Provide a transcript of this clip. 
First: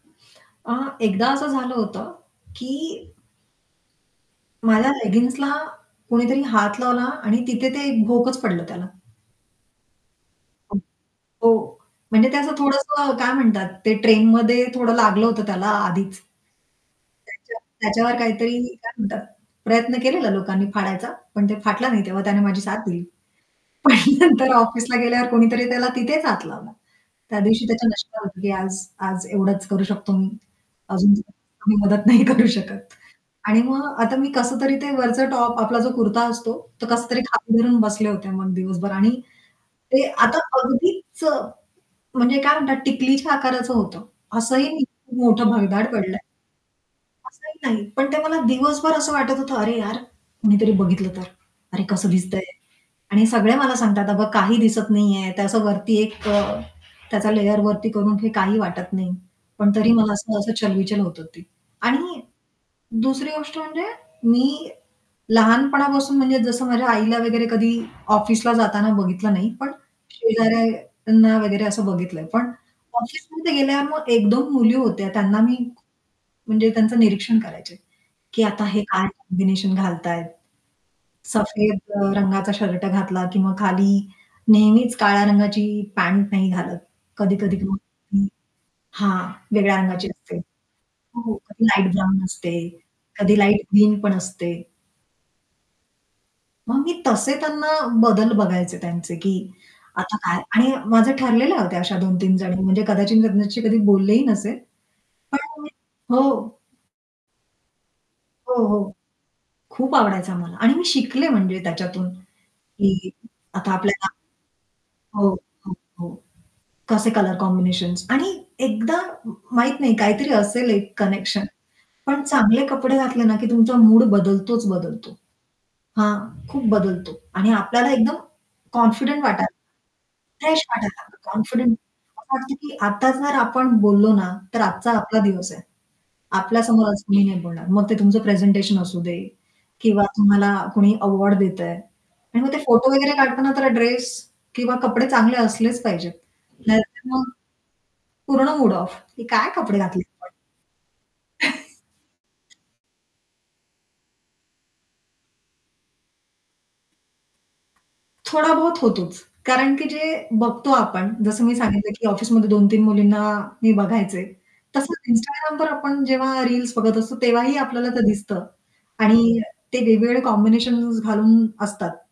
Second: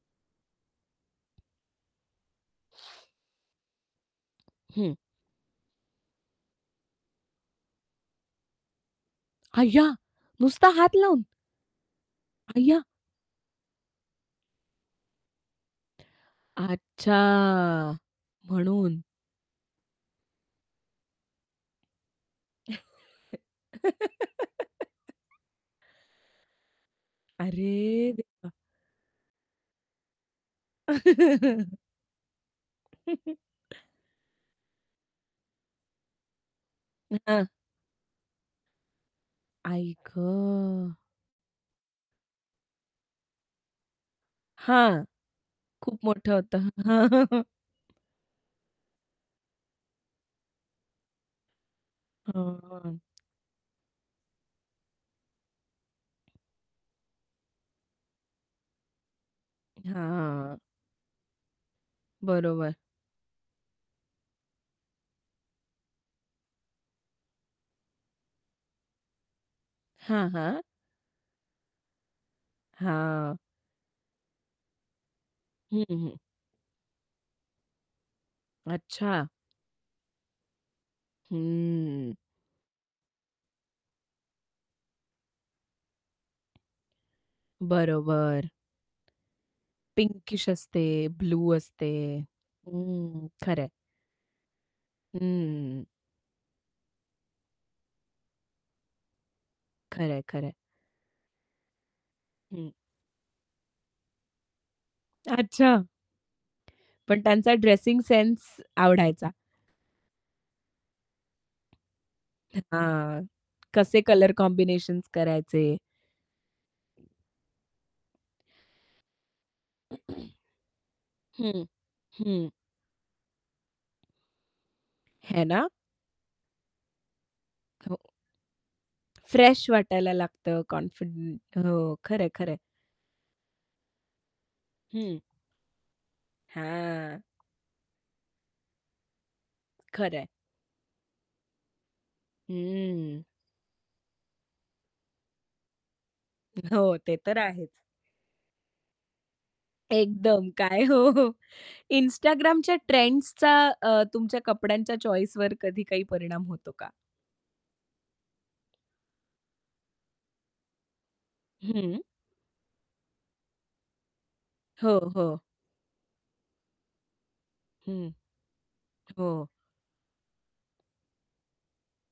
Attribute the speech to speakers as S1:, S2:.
S1: अ, एकदा असं झालं होतं की माझ्या
S2: हं.
S1: लेगिंग्जला कुणीतरी हात लावला आणि तिथे ते एक भोकच पडलं त्याला.
S2: अय्या! नुसता
S1: हं,
S2: हात लावून.
S1: हो. म्हणजे ते असं
S2: अय्या!
S1: थोडंसं काय म्हणतात, ते ट्रेनमध्ये थोडं लागलं होतं त्याला आधीच
S2: अच्छा
S1: त्याच्या त्याच्यावर काहीतरी काय
S2: म्हणून.
S1: म्हणतात, प्रयत्न केलेला लोकांनी फाडायचा, पण ते फाटलं नाही तेव्हा, त्याने माझी साथ दिली. पण नंतर ऑफिसला गेल्यावर कुणीतरी त्याला तिथेच हात लावला. त्या दिवशी त्याच्या
S2: अरे
S1: नशिबात होतं की
S2: देवा!
S1: आज-आज एवढंच करू शकतो मी. अजून आम्ही मदत नाही करू शकत. आणि मग आता मी कसंतरी ते वरचं टॉप आपला जो कुर्ता असतो, तो
S2: अ,
S1: कसंतरी
S2: हां.
S1: खाली धरून बसले होते मग दिवसभर आणि
S2: आई
S1: ते आता
S2: ग!
S1: अगदीच म्हणजे काय म्हणतात टिकलीच्या आकाराचं होतं. असंही
S2: हां,
S1: मोठं [unintelligible] भगदाड
S2: खूप
S1: पडलंय
S2: मोठं होतं.
S1: असंही नाही. पण ते मला दिवसभर असं वाटत होतं, "अरे यार, कोणीतरी बघितलं तर? अरे, कसं दिसतंय?"
S2: हं, हं.
S1: आणि सगळे मला सांगतात अगं काही दिसत नाहीये. त्याचं वरती एक अ, त्याचा लेयर वरती करून घे, काही वाटत नाही. पण तरी
S2: हां,
S1: मला असं-असं
S2: हां.
S1: चल-बिचल होतं होती. आणि
S2: बरोबर.
S1: दुसरी गोष्ट म्हणजे मी लहानपणापासून म्हणजे जसं माझ्या आईला वगैरे कधी ऑफिसला जाताना बघितलं नाही. पण
S2: हां, हां.
S1: शेजाऱ्यांना वगैरे असं बघितलंय. पण
S2: हां.
S1: ऑफिसमध्ये गेल्यावर मग 1-2 मुली होत्या. त्यांना मी,
S2: हं, हं.
S1: म्हणजे त्यांचं निरीक्षण करायचंय. की आता हे काय
S2: अच्छा.
S1: कॉम्बिनेशन घालतायेत? सफेद अ,
S2: हम्म.
S1: रंगाचा शर्ट घातला किंवा खाली नेहमीच काळ्या रंगाची पँट नाही घालत. कधी-कधी [unintelligible]
S2: बरोबर.
S1: हां, वेगळ्या रंगाची असते.
S2: पिंकिश असते,
S1: हो, हो
S2: ब्लू
S1: कधी
S2: असते
S1: लाईट ब्राउन असते,
S2: हं,
S1: कधी लाईट
S2: खरंय.
S1: ग्रीन पण असते.
S2: हं.
S1: मग मी तसे त्यांना बदल बघायचे त्यांचे की आता
S2: खरंय,
S1: काय
S2: खरंय.
S1: आणि माझं ठरलेले होते अशा 2-3 जणी
S2: हं.
S1: म्हणजे कदाचित त्यांच्याशी कधी बोललेही नसेन. पण
S2: अच्छा.
S1: [unintelligible] हो.
S2: पण त्यांचा ड्रेसिंग सेन्स
S1: हो, हो.
S2: आवडायचा.
S1: खूप आवडायचा मला. आणि मी शिकले म्हणजे त्याच्यातून
S2: अ,
S1: की
S2: हां.
S1: आता
S2: कसे
S1: आपल्याला
S2: कलर कॉम्बिनेशन्स
S1: हो, हो,
S2: करायचे?
S1: हो. कसे कलर कॉम्बिनेशन्स आणि एकदा माहीत नाही, काहीतरी असेल एक कनेक्शन.
S2: हं,
S1: पण
S2: हं.
S1: चांगले कपडे घातले ना की तुमचा मूड बदलतोच बदलतो.
S2: है ना?
S1: हां, खूप बदलतो आणि आपल्याला
S2: हो.
S1: एकदम कॉन्फिडंट वाटायचं.
S2: फ्रेश वाटायला लागतं
S1: फ्रेश वाटायला लागतं
S2: कॉन्फिडंट
S1: कॉन्फिडंट
S2: हो. खरंय,
S1: असं वाटतं
S2: खरंय.
S1: की आता जर आपण बोललो ना, तर आजचा आपला
S2: हं.
S1: दिवस आहे. आपल्या समोर
S2: हां.
S1: कोणी नाही बोलणार. मग ते तुमचं प्रेझेंटेशन असू दे किंवा
S2: खरंय.
S1: तुम्हाला कोणी अवॉर्ड देतंय. आणि मग ते फोटो वगैरे
S2: हम्म.
S1: काढताना त्याला ड्रेस किंवा कपडे चांगले असलेच पाहिजेत.
S2: हो,
S1: नाहीतर
S2: ते
S1: मग
S2: तर आहेच.
S1: पूर्ण मूड ऑफ हे काय कपडे घातलेत?
S2: एकदम, काय हो, हो Instagramच्या ट्रेंड्सचा अ, तुमच्या कपड्यांच्या चॉईसवर कधी काही परिणाम होतो का?
S1: थोडाबहुत होतोच. कारण की जे बघतो आपण जसं मी सांगितलं
S2: हं.
S1: की ऑफिसमध्ये 2-3 मुलींना मी बघायचे.
S2: हो,
S1: तसंच
S2: हो.
S1: instagramवर आपण जेव्हा रील्स बघत असतो, तेव्हाही आपल्याला ते
S2: हं.
S1: दिसतं, आणि
S2: हो.
S1: ते वेगवेगळे कॉम्बिनेशन्स घालून असतात.